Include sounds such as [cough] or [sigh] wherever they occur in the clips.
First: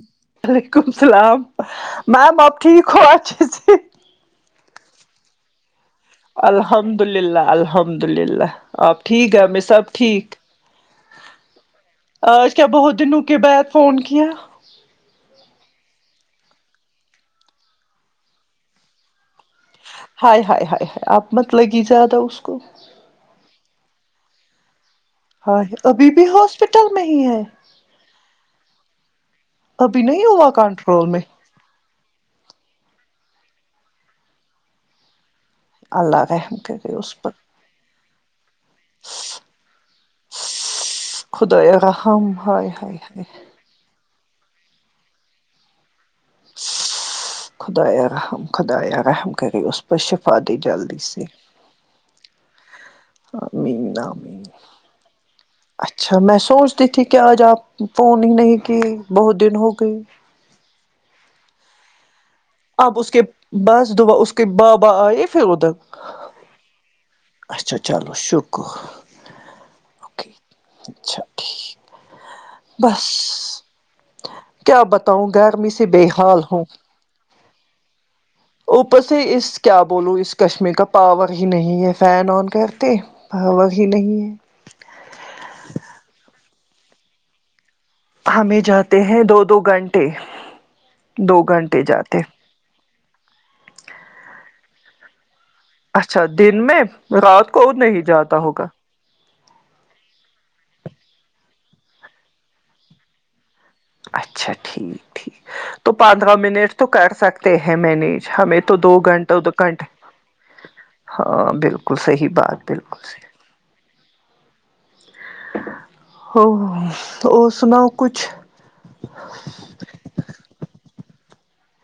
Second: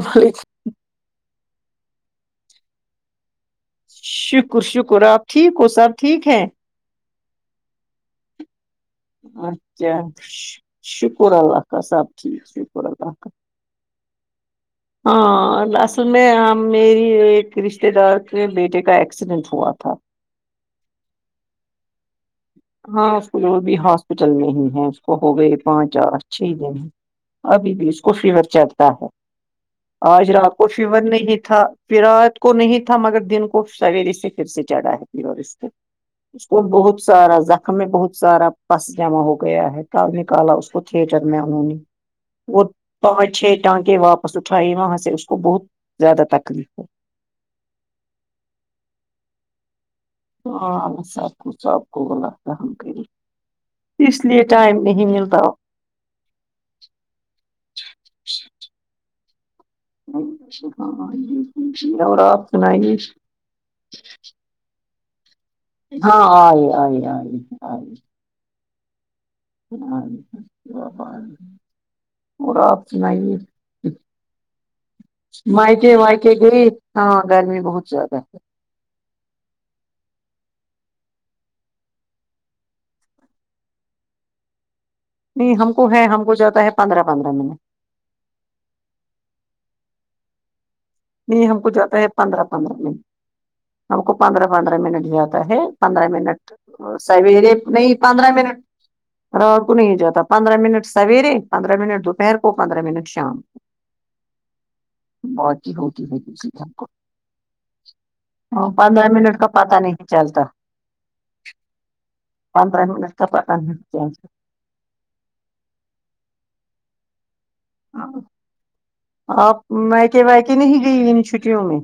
وہل وعلیکم السلام میم آپ ٹھیک ہو اچھے سے شکر شکر آپ ٹھیک ہو سر الحمد للہ الحمد للہ آپ ٹھیک ہے ہم سب اچھا ٹھیک شکر اللہ کا سب ٹھیک آج کیا شکر بہت اللہ دنوں کا کے بعد فون کیا ہاں ں ں اور اصل ہاں میری ایک رشتے دار کے بیٹے کا ایکسیڈنٹ ہوا تھا ہائے ہائے ہائے ہائے آپ مت لگی زیادہ اس کو ہاں اس وہ ابھی ہاسپٹل میں ہی ہے وہ ہو گئے ہائے پانچ ابھی آٹ بھی چھ دن ہاسپٹل میں ہی ہے ابھی بھی اس کو فیور چلتا ہے ابھی نہیں آج ہوا رات کو فیور کنٹرول میں نئی دیکھا پیرات کو نہیں تھا مگر دن کو سویر ے سے پھر سے چڑھا ہے پ اللہ رحم کرے اس پر سارا زخم میں بہت سارا پس جمع ہو گیا ہے کال نکالا اس کو تٹر میں ہم نے ہم وہ ہائے ہائے ہائے پانچ چھ ٹانکے واپس اٹھائے وہاں سے اس کو بہت زیادہ تکلیف ہو چس خدیا رحم خدایا رحم کرے اس پر شفا دی جلدی سے س آب کو غلت فاہم کری آمین اس آمین لیے ٹائم نہیں ملتا اچھا میں سوچتی تھی کہ آج آپ فون ہی نہیں کیے بہت دن ہو گئی ہاں خشیر اور اپ سنائیے اب اس کے بس دو با اس کے بابا آئے پھر ادھر ہاں آ آ آئی آئی ائی کح ہاں بپ [unintelligible] ٹھیک اور اپ بس سنائے کیا بتاؤں گرمی سے مایکے بے مایکے حال گئی ہوں ہے ہاں گرمی بہت زیادہ ہے اوپر سے اس کیا بولو اس چشمے کا پاور ہی نہیں ہے فین آن کرتے ہوا ہی نہیں ہے نہیں ہم کو ہے ہم کو جاتا ہے پندرہ پندرہ منٹ ہم بھی جاتے ہیں دو دو گنٹے دو نہیں ہم کو گنٹے جاتا ہے جاتے پندرہ پندرہ منٹ ہم کو پندرہ پندرہ منٹ جاتا ہے پندرہ اچھا منٹ دن میں رات سویرے کو نہیں پندرہ جاتا منٹ ہوگا ر کو نہیں جاتا پندرہ منٹ سویرے پندرہ منٹ دوپہر کو پندرہ منٹ شام کو اچھا ٹھیک ٹھیک تو ہوتی ہے پندرہ دوسری ہم منٹ تو کر سکتے ہیں مینج ہمیں کو تو دو پندرہ گنٹہ منٹ کا دو پتہ گنٹے نہیں چلتا ہاں بلکل صحیح بات ہے ن پ [unintelligible] ا اور سناؤ کچھ آپ میکے کے وائکے نہیں گئی ان چھٹیوں میں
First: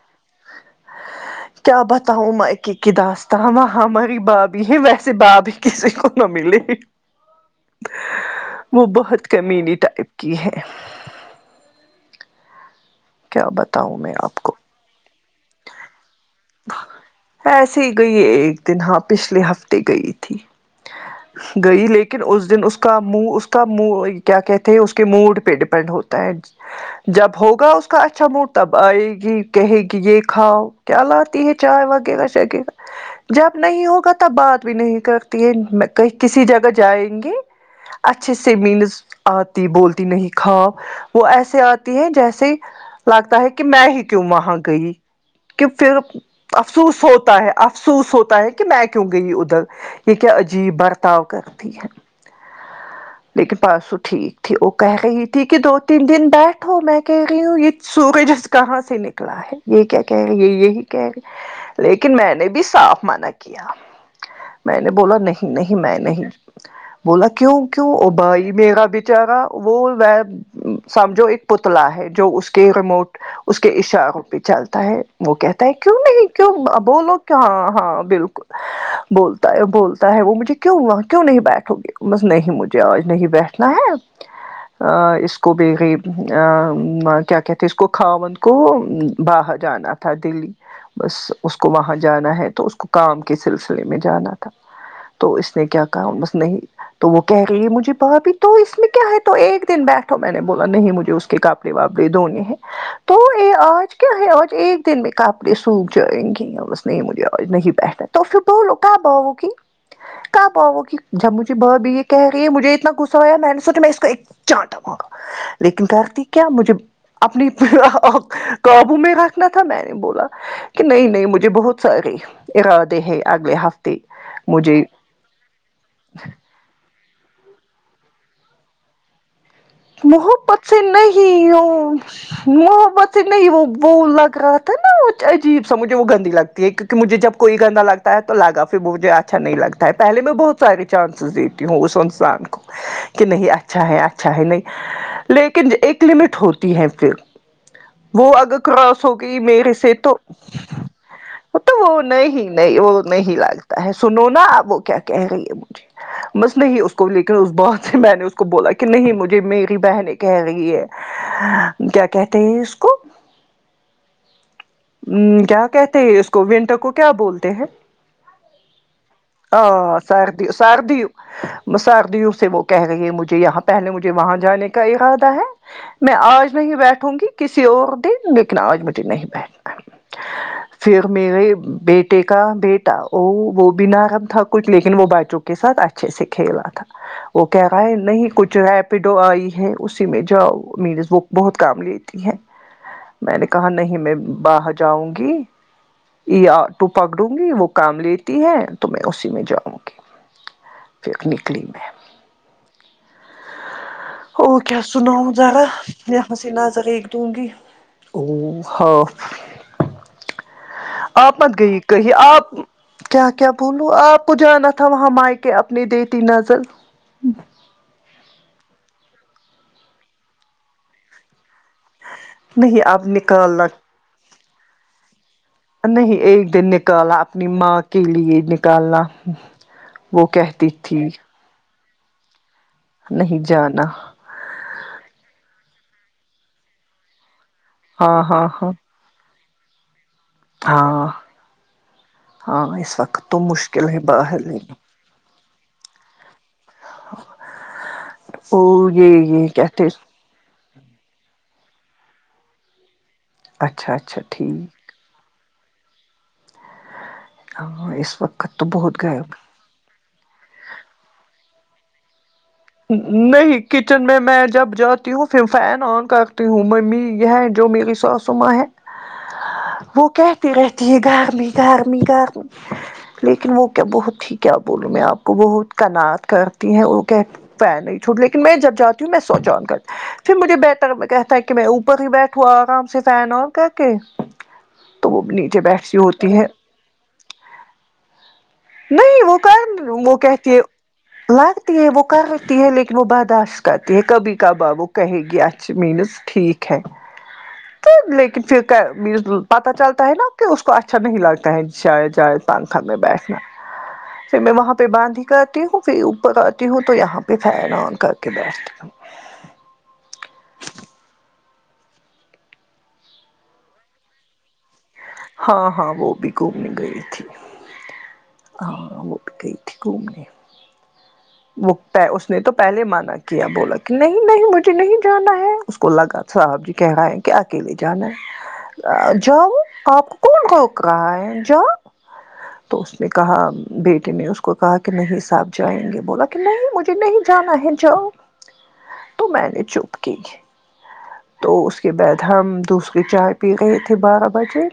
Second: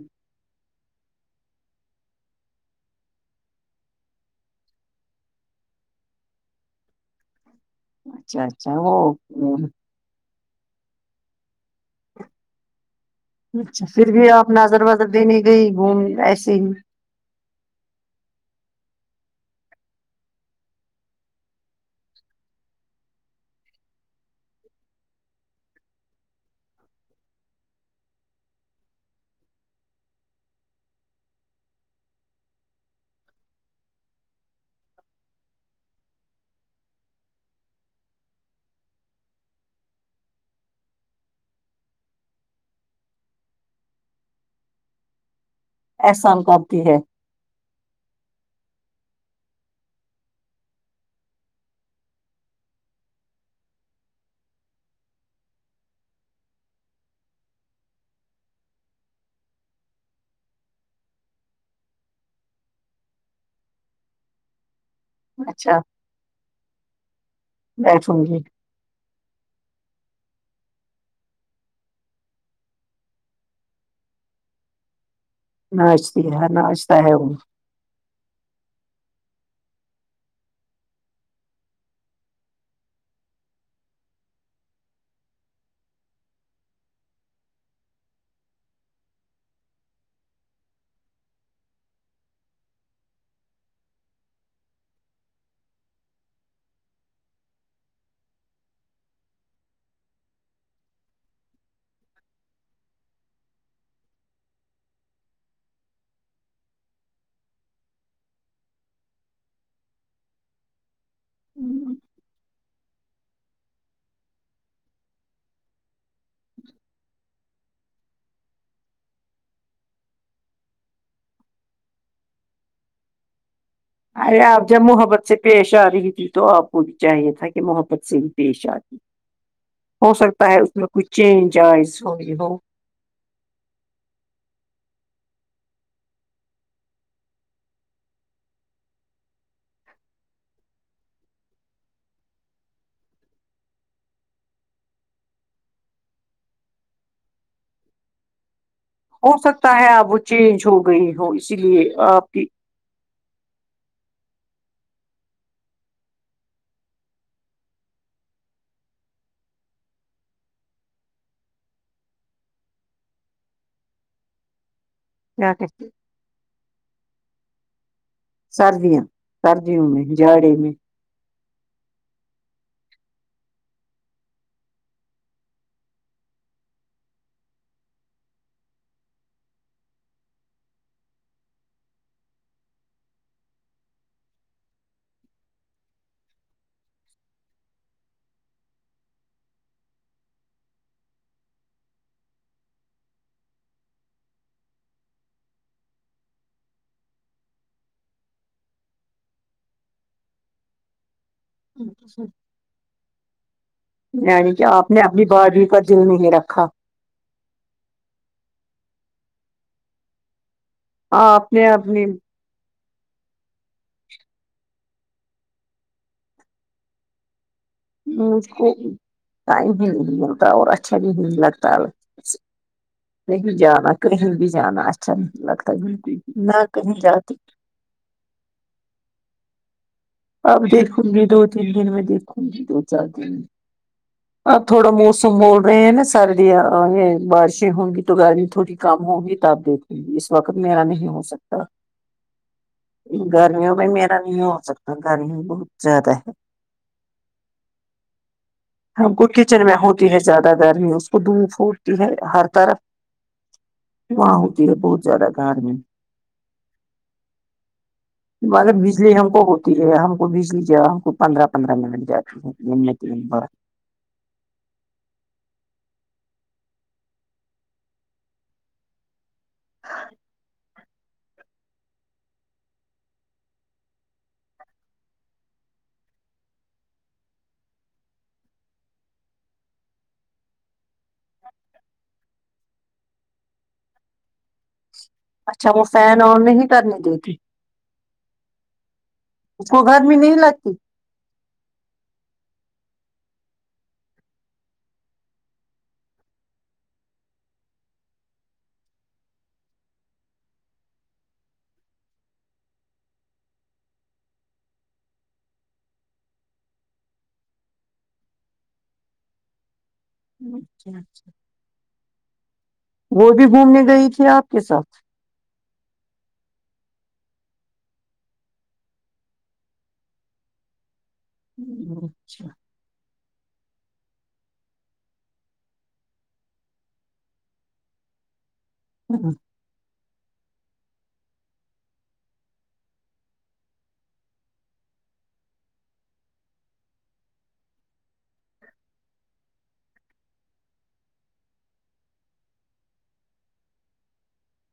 کیا بتاؤ مکے کی داستا وہاں ہماری بابھی ہے ویسے بھابی کسی کو نہ ملے اچ وہ بہت کمینی ٹائپ کی ہے کیا اچھا بتاؤں پھر میں بھی آپ کو نظر وظر دینے گئی گھوم ایسے ہی ایسے ہی گئی ایک دن ہاں پچھلے ہفتے گئی تھی گئی لیکن اس دن اس کا منہ اس کا منہ کیا کہتے ہیں اس کے موڈ پہ ڈیپینڈ ہوتا ہے جب ہوگا اس کا اچھا موڈ تب آئے گی کہے گی یہ کھاؤ کیا ال ت چائے وغیرہ وغیرہ جب نہیں ہوگا تب بات بھی نہیں کرتی ہے کہ کسی جگہ جائیں گی اچھے سے مینز آتی بولتی نہیں ہی کھا وہ ایسے آتی ہے جیسے لگتا ہے کہ میں ہی کیوں وہاں گئی کہ پھر احسان کرتی ہے افسوس ہوتا ہے افسوس ہوتا ہے کہ میں کیوں گئی ادھر یہ کیا عجیب برتاؤ کرتی ہے لیکن پرسو ٹھیک تھی وہ کہہ رہی تھی کہ دو تین دن بیٹھو میں کہہ رہی ہوں یہ سورج کہاں سے نکلا ہے یہ کیا کہے رہی ہے لیکن میں نے بھی صاف مانا کیا میں نے بولا نہیں اچھا نہیں میں نہیں بولا کیوں کیوں او بیٹھوں گی بھائی میرا بھی جگہ وہ وہ سمجھو ایک پتلا ہے جو اس کے ریموٹ اس کے اشاروں پہ چلتا ہے وہ کہتے کیوں نہیں ناچتی ہے کیوں ناچتا ہے بولو وہ کی ہاں ہاں بلکل بولتا ہے بولتا ہے وہ مجھے کیوں وہ کیوں نہیں بیٹھو گے بس نہیں مجھے آج نہیں بیٹھنا ہے ا اس کو بھی گئی کیا کہتے ہیں اس کو کھاوند کو باہر جانا تھا دلی بس اس کو وہاں جانا ہے تو اس کو کام کے سلسلے میں جانا تھا تو اس نے کیا کہا بس نہیں تو وہ کہہ رہئی ہے مجھے بھابی تو اس میں کیا ہے تو ایک دن بیٹھو میں نے بولا نہیں مجھے اس کے کام جواب دیدو انھیں تو یہ آج کیا ہے آج ایک دن میں [unintelligible] کپڑے سوکھ جائیں گے بس نہیں مجھے آج نہیں بیٹھا تو پھر بولو کب آوگی کب آو گی جب مجھے بھابی یہ کہہ رہی ہے مجے اتنا غصہ آیا میں نے سوچا میں اس کا چانٹوا گا لیکن کرتی کیا مجھے [unintelligible] اپنی قابو میں رکھنا تھا میں نے بولا کہ نہیں نہیں مجھے بہت سارے ارادے ہیں اگلے ہفتے ارے آپ جب مجھے محبت سے پیش آ رہی تھی تو آپ کو بھی چاہیے تھا کہ محبت سے بھی پیش آتی ہو سکتا ہے محبت اس سے میں کوئی نہیں چینج ہوں آئز ہوئی ہو محبت نہیں وہ وہ لگ رہا تھا نا عجیب سا مجھے وہ گندی لگتی ہے کیونکہ مجھے جب کوئی گندا لگتا ہے تو لاگا پھر مجھے اچھا نہیں لگتا ہے پہلے میں بہت سارے چانسز دیتی ہوں اس انسان کو کہ نہیں اچھا ہے اچھا ہے نہیں لیکن ایک لمٹ ہوتی ہے پھر وہ اگر کراس ہو گئی میرے سکتا ہے سے آپ تو وہ چینج ہو گئی ہو اسی تو لیے وہ آپ کی نہیں نہیں وہ نہیں لگتا ہے سنو نا آب وہ کیا کہہ رہی ہو گی بس نہیں اس کو لیکن اس بعد سے میں نے اس کو بولا کہ نہیں مجھے میری بہنیں کہہ رہی ہے کیا کہتے ہیں اس کو ہمم کیا کہتے ہیں اس کو ونٹر کو کیا بولتے ہیں سردیاں سردیوں ہاں میں سردی جاڑے میں سردی مسدیوں سے وہ کہہ رہی ہے مجھے یہاں پہلے مجھے وہاں جانے کا ارادہ ہے میں آج نہیں بیٹھوں گی کسی اور دن لیکن آج مجھے نہیں بیٹھنا ہے پھر میرے بیٹے کا بیٹا وہ وہ بی نرم تھا کچھ لیکن وہ بچوں کے ساتھ اچھا اچھے سے کھیلا تھا وہ کہہ رہا ہے نہیں کچھ ایپ آئی ہے اسی میں جاؤ مینز وہ بہت کام لیتی ہے میں نے کہا نہیں میں باہر جاؤں گی یہ آٹو پکڑوں گی وہ کام لیتی ہے تو میں اسی میں جاؤں گی پھر نکلی میں او یعنی کہ کیا آپ نے اپنی سناؤں ذرا باڈی کا دل میں نہیں رکھا حسینا نظر ایک دونگی او ہاف آپ مت نے گئی کہ اپنی آپ کیا کیا بولو آپ کو جانا تھا وہاں مائکے اپنی دیتی نظر مجھ کو ٹائم بھی نہیں ملتا اور اچھا بھی نہیں لگتا نہیں اب کہیں نکالنا جانا کہیں بھی جانا اچھا نہیں لگتا بالکل بھی، نہیں ایک نہ دن کہیں نکالا جاتی اپنی ماں کے لیے نکالنا وہ اب کہتی دیکھوں تھی گی دو تین دن میں دیکھوں گی دو چار دن نہیں جانا آ تھوڑا موسم بول رہے ہیں نا سردیا اے بارشیں ہوں گی تو ہاں گرمی ہاں ہاں تھوڑی کم ہونگی تب اس وقت میرا ہاں نہیں ہو سکتا ہاں اس وقت تو گرمیوں میں مشکل ہے میرا باہر نہیں ہو لینا سکتا گرمی بہت زیادہ ہے او یہ وہ یہ کچن میں کہتے ہوتی ہے زیادہ گرمی ہے اس کو دو پھوٹتی ہے ہر طرف اچھا اچھا وہاں ہوتی ہے ٹھیک بہت زیادہ گارمی ہاں اس وقت تو بہت غائب ہم کو ہم کو بجلیجیے ہم کو پندرہ پندرہ منٹ جاتی ہے دن میں تین بار نہیں کچن میں میں جب جاتی ہوں پھر فین آن کرتی ہوں ممی یہ جو میری ساسو ماں ہے وہ کہتی رہتی ہے گرمی گرمی گرمی لیکن وہ کیا بہت ہی کیا بولوں میں آپ کو بہت کناعات کرتی ہیں وہ کہ فین نہیں چھوٹ لیکن میں جب جاتی ہوں میں سوچاؤ گ پھر مجھے بیٹر کہتا ہے کہ میں اوپر ہی بیٹھوں آرام سے فین آن کر کے تو وہ نیچے بیٹھی ہوتی ہے کر نہیں دے تی نہیں وہ کر اس کو گرمی وہ نہیں کہتی ہے لگتی لگتی ہے وہ کر ہوتی ہے لیکن وہ برداشت کرتی ہے کبھی کبھا وہ کہے گی اچھ مینز ٹھیک ہے تو لیکن پھر پت چلتا ہے نا کہ اس کو اچھا نہیں لگتا ہے شاید شاید تنگکھت میں بیٹھنا پھر میں وہاں پہ باندھی کر آتی ہوں پھر اوپر آتی ہوں تو یہاں پہ فین آن کر کے بیٹھتی ا وہ بھی گھومنے گئی تھی آپ کے ساتھ ہاں ہاں وہ بھی گھومنے گئی تھی ہاں وہ بھی گئی تھی گھومنے وہ [unintelligible] اس نے اچھا تو پہلے مانا کیا بولا کہ نہیں نہیں مجھے نہیں جانا ہے اس کو لگا تھا ابھی کہ ہائی اکیلے جانا ہے جاؤ آپ کون روک رہا ہے جاؤ تو اس نے کہا بیٹے نے اس کو کہا کہ نہیں ساتھ جائیں گے بولا کہ نہیں مجھے نہیں جانا ہے جاؤ تو میں نے چپ کی تو اس کے بعد ہم دوسری چائے پی لیئے تھے بارہ بجے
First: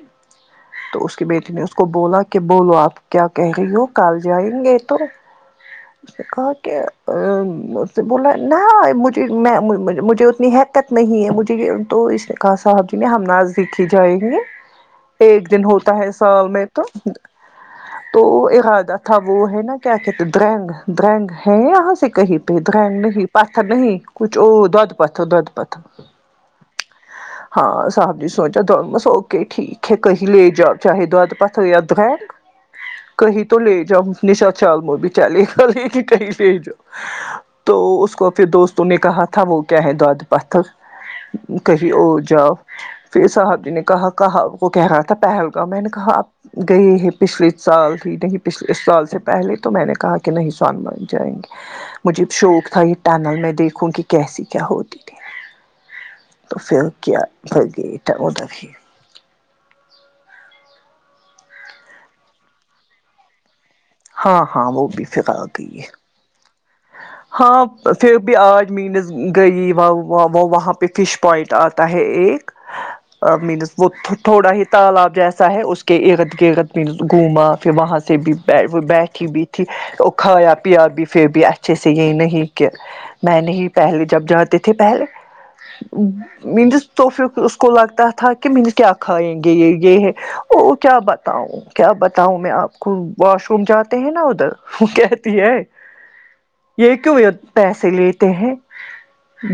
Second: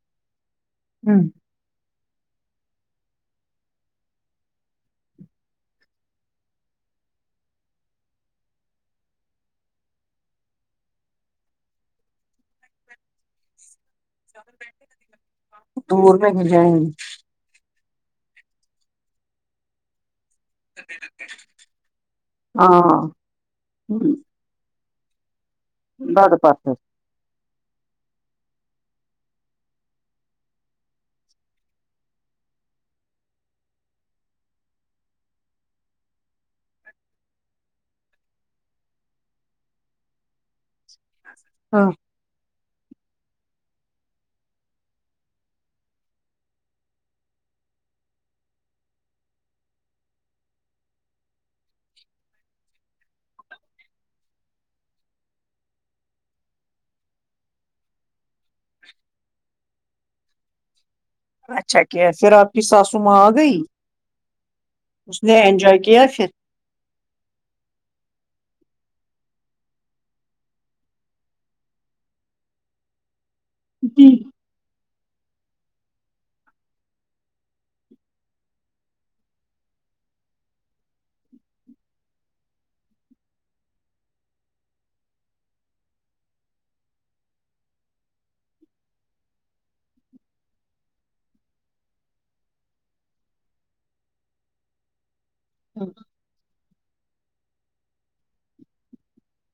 تو اس کی ہوں، بیٹی نے اس کو بولا کہ بولو آپ کیا کہہ رہی ہو کل جائیں گے تو کہا کہ بولا نہیں مجھے میں مجھے اتنی حہیکت نہیں ہے مجھے یے تو اس کہا صاحب جی نے ہم نزدیک ہی جائیں گے ایک دن ہوتا ہے دور سال بھی میں جائیں تو گی تو ارادہ تھا وہ ہے نا کیا کہتے درگ درگ ہے یہاں سے کہیں پہ درگ ہاں نہیں پاپا نہیں کچھ جو دد پت دد پت دو د پت ہاں صاحب جی سوچۓ تو اوکے ٹھیک ہے کہیں لے جاؤ چاہے دودد پت ہو یا درہگ کہیں تو لے جاؤ مفلس لاچار بچار ے کو لیکے لیکن کہیں لے چاؤ تو اس کو پھر دوستوں نے کہا تھا وہ گۓ داد پت کہی ہاں اور جاؤ پھر صاحب جی نے کہا کہا وہ کہہ رہا تھا پہلگاوں میں نے کہا آپ گئی ہے پچھلے سال ہی نہیں پچھلے سال سے پہلے تو میں نے کہا کہ نہیں اسلامہ باد جائیں گے مجھے شوق تھا یہ ٹنل میں دیکھوں کہ کیسی کیا ہوتی تھی تو پھر کیا پھر گئے تھے ادھر ہی اچھا کیا پھر آپ کی ساسو ماں آ گئی ہاں ہاں وہ بھی اس پھر نے آ گئی انجوائے ہے کیا پھر ہاں پھر بھی آج مینس گئی وہ وہاں پہ فش پوائنٹ آتا ہے ایک مینس وہ تھوڑا ہی تالاب جیسا ہے اس کے ارد گرد بھی گھوما پھر وہاں سے بھی وہ بیٹھی بھی اٹھی اور کھایا پیا بھی پھر بھی اچھے سے یہ نہیں کہ میں نہیں پہلے جب جاتے تھے پہلے مینس تو پر اس کو لگتا تھا کہ مینس کیا کھائیں گے یہ یہ ہے او کیا بتاؤں کیا بتاؤں میں آپ کو واش روم جاتے ہیں نا ادھر وہ کہتی ہے یہ کیوں پیسے لیتے ہیں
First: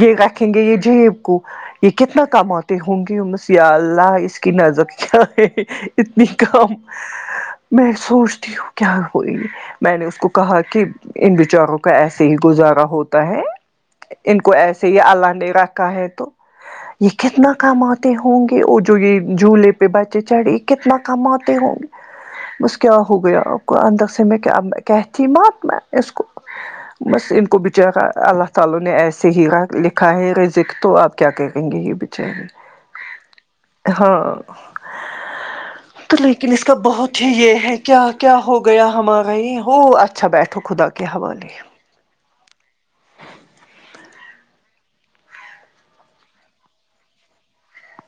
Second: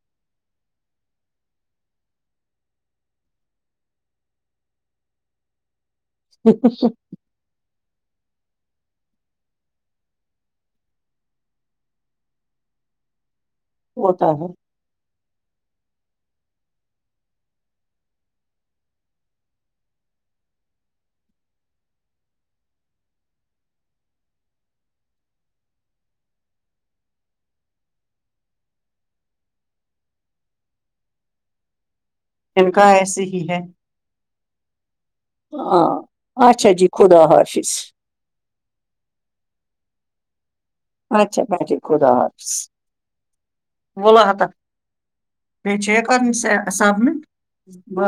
یہ رکھیں گے یہ جیب کو یہ کتنا کاموتے ہوں گی بس یا اللہ اس کی نظر کیا ہے اتنی کم میں سوچتی ہوں کیا ہوئی میں نے اس کو کہا کہ ان بیچاروں ایسے ہی گزارا ہوتا ہے ہوتا ان کو ہے ایسے ہی اللہ نے رکھا ہے تو یہ کتنا کماتے ہوں گے اور جو یہ جھولے پہ بچے چڑھے کتنا کماتے ہوں گے بس کیا ہو گیا کو اندک سے میں کہتی مات میں اس کو بس ان کو بچارا اللہ تعالی نے ایسے ہی لکھا ہے رزق تو آپ کیا کہیں گے یہ بچارے ان کا ایسے ہی ہے ہاں ہاں تو لیکن اس اچھا کا جی بہت خدا ہی یہ حافظ ہے کیا کیا ہو گیا ہمارا یہ ہو اچھا بیٹھو خدا کیا اچھا بٹے خدا حافظ بولا ہ تھا میں چ کر سبمٹ ب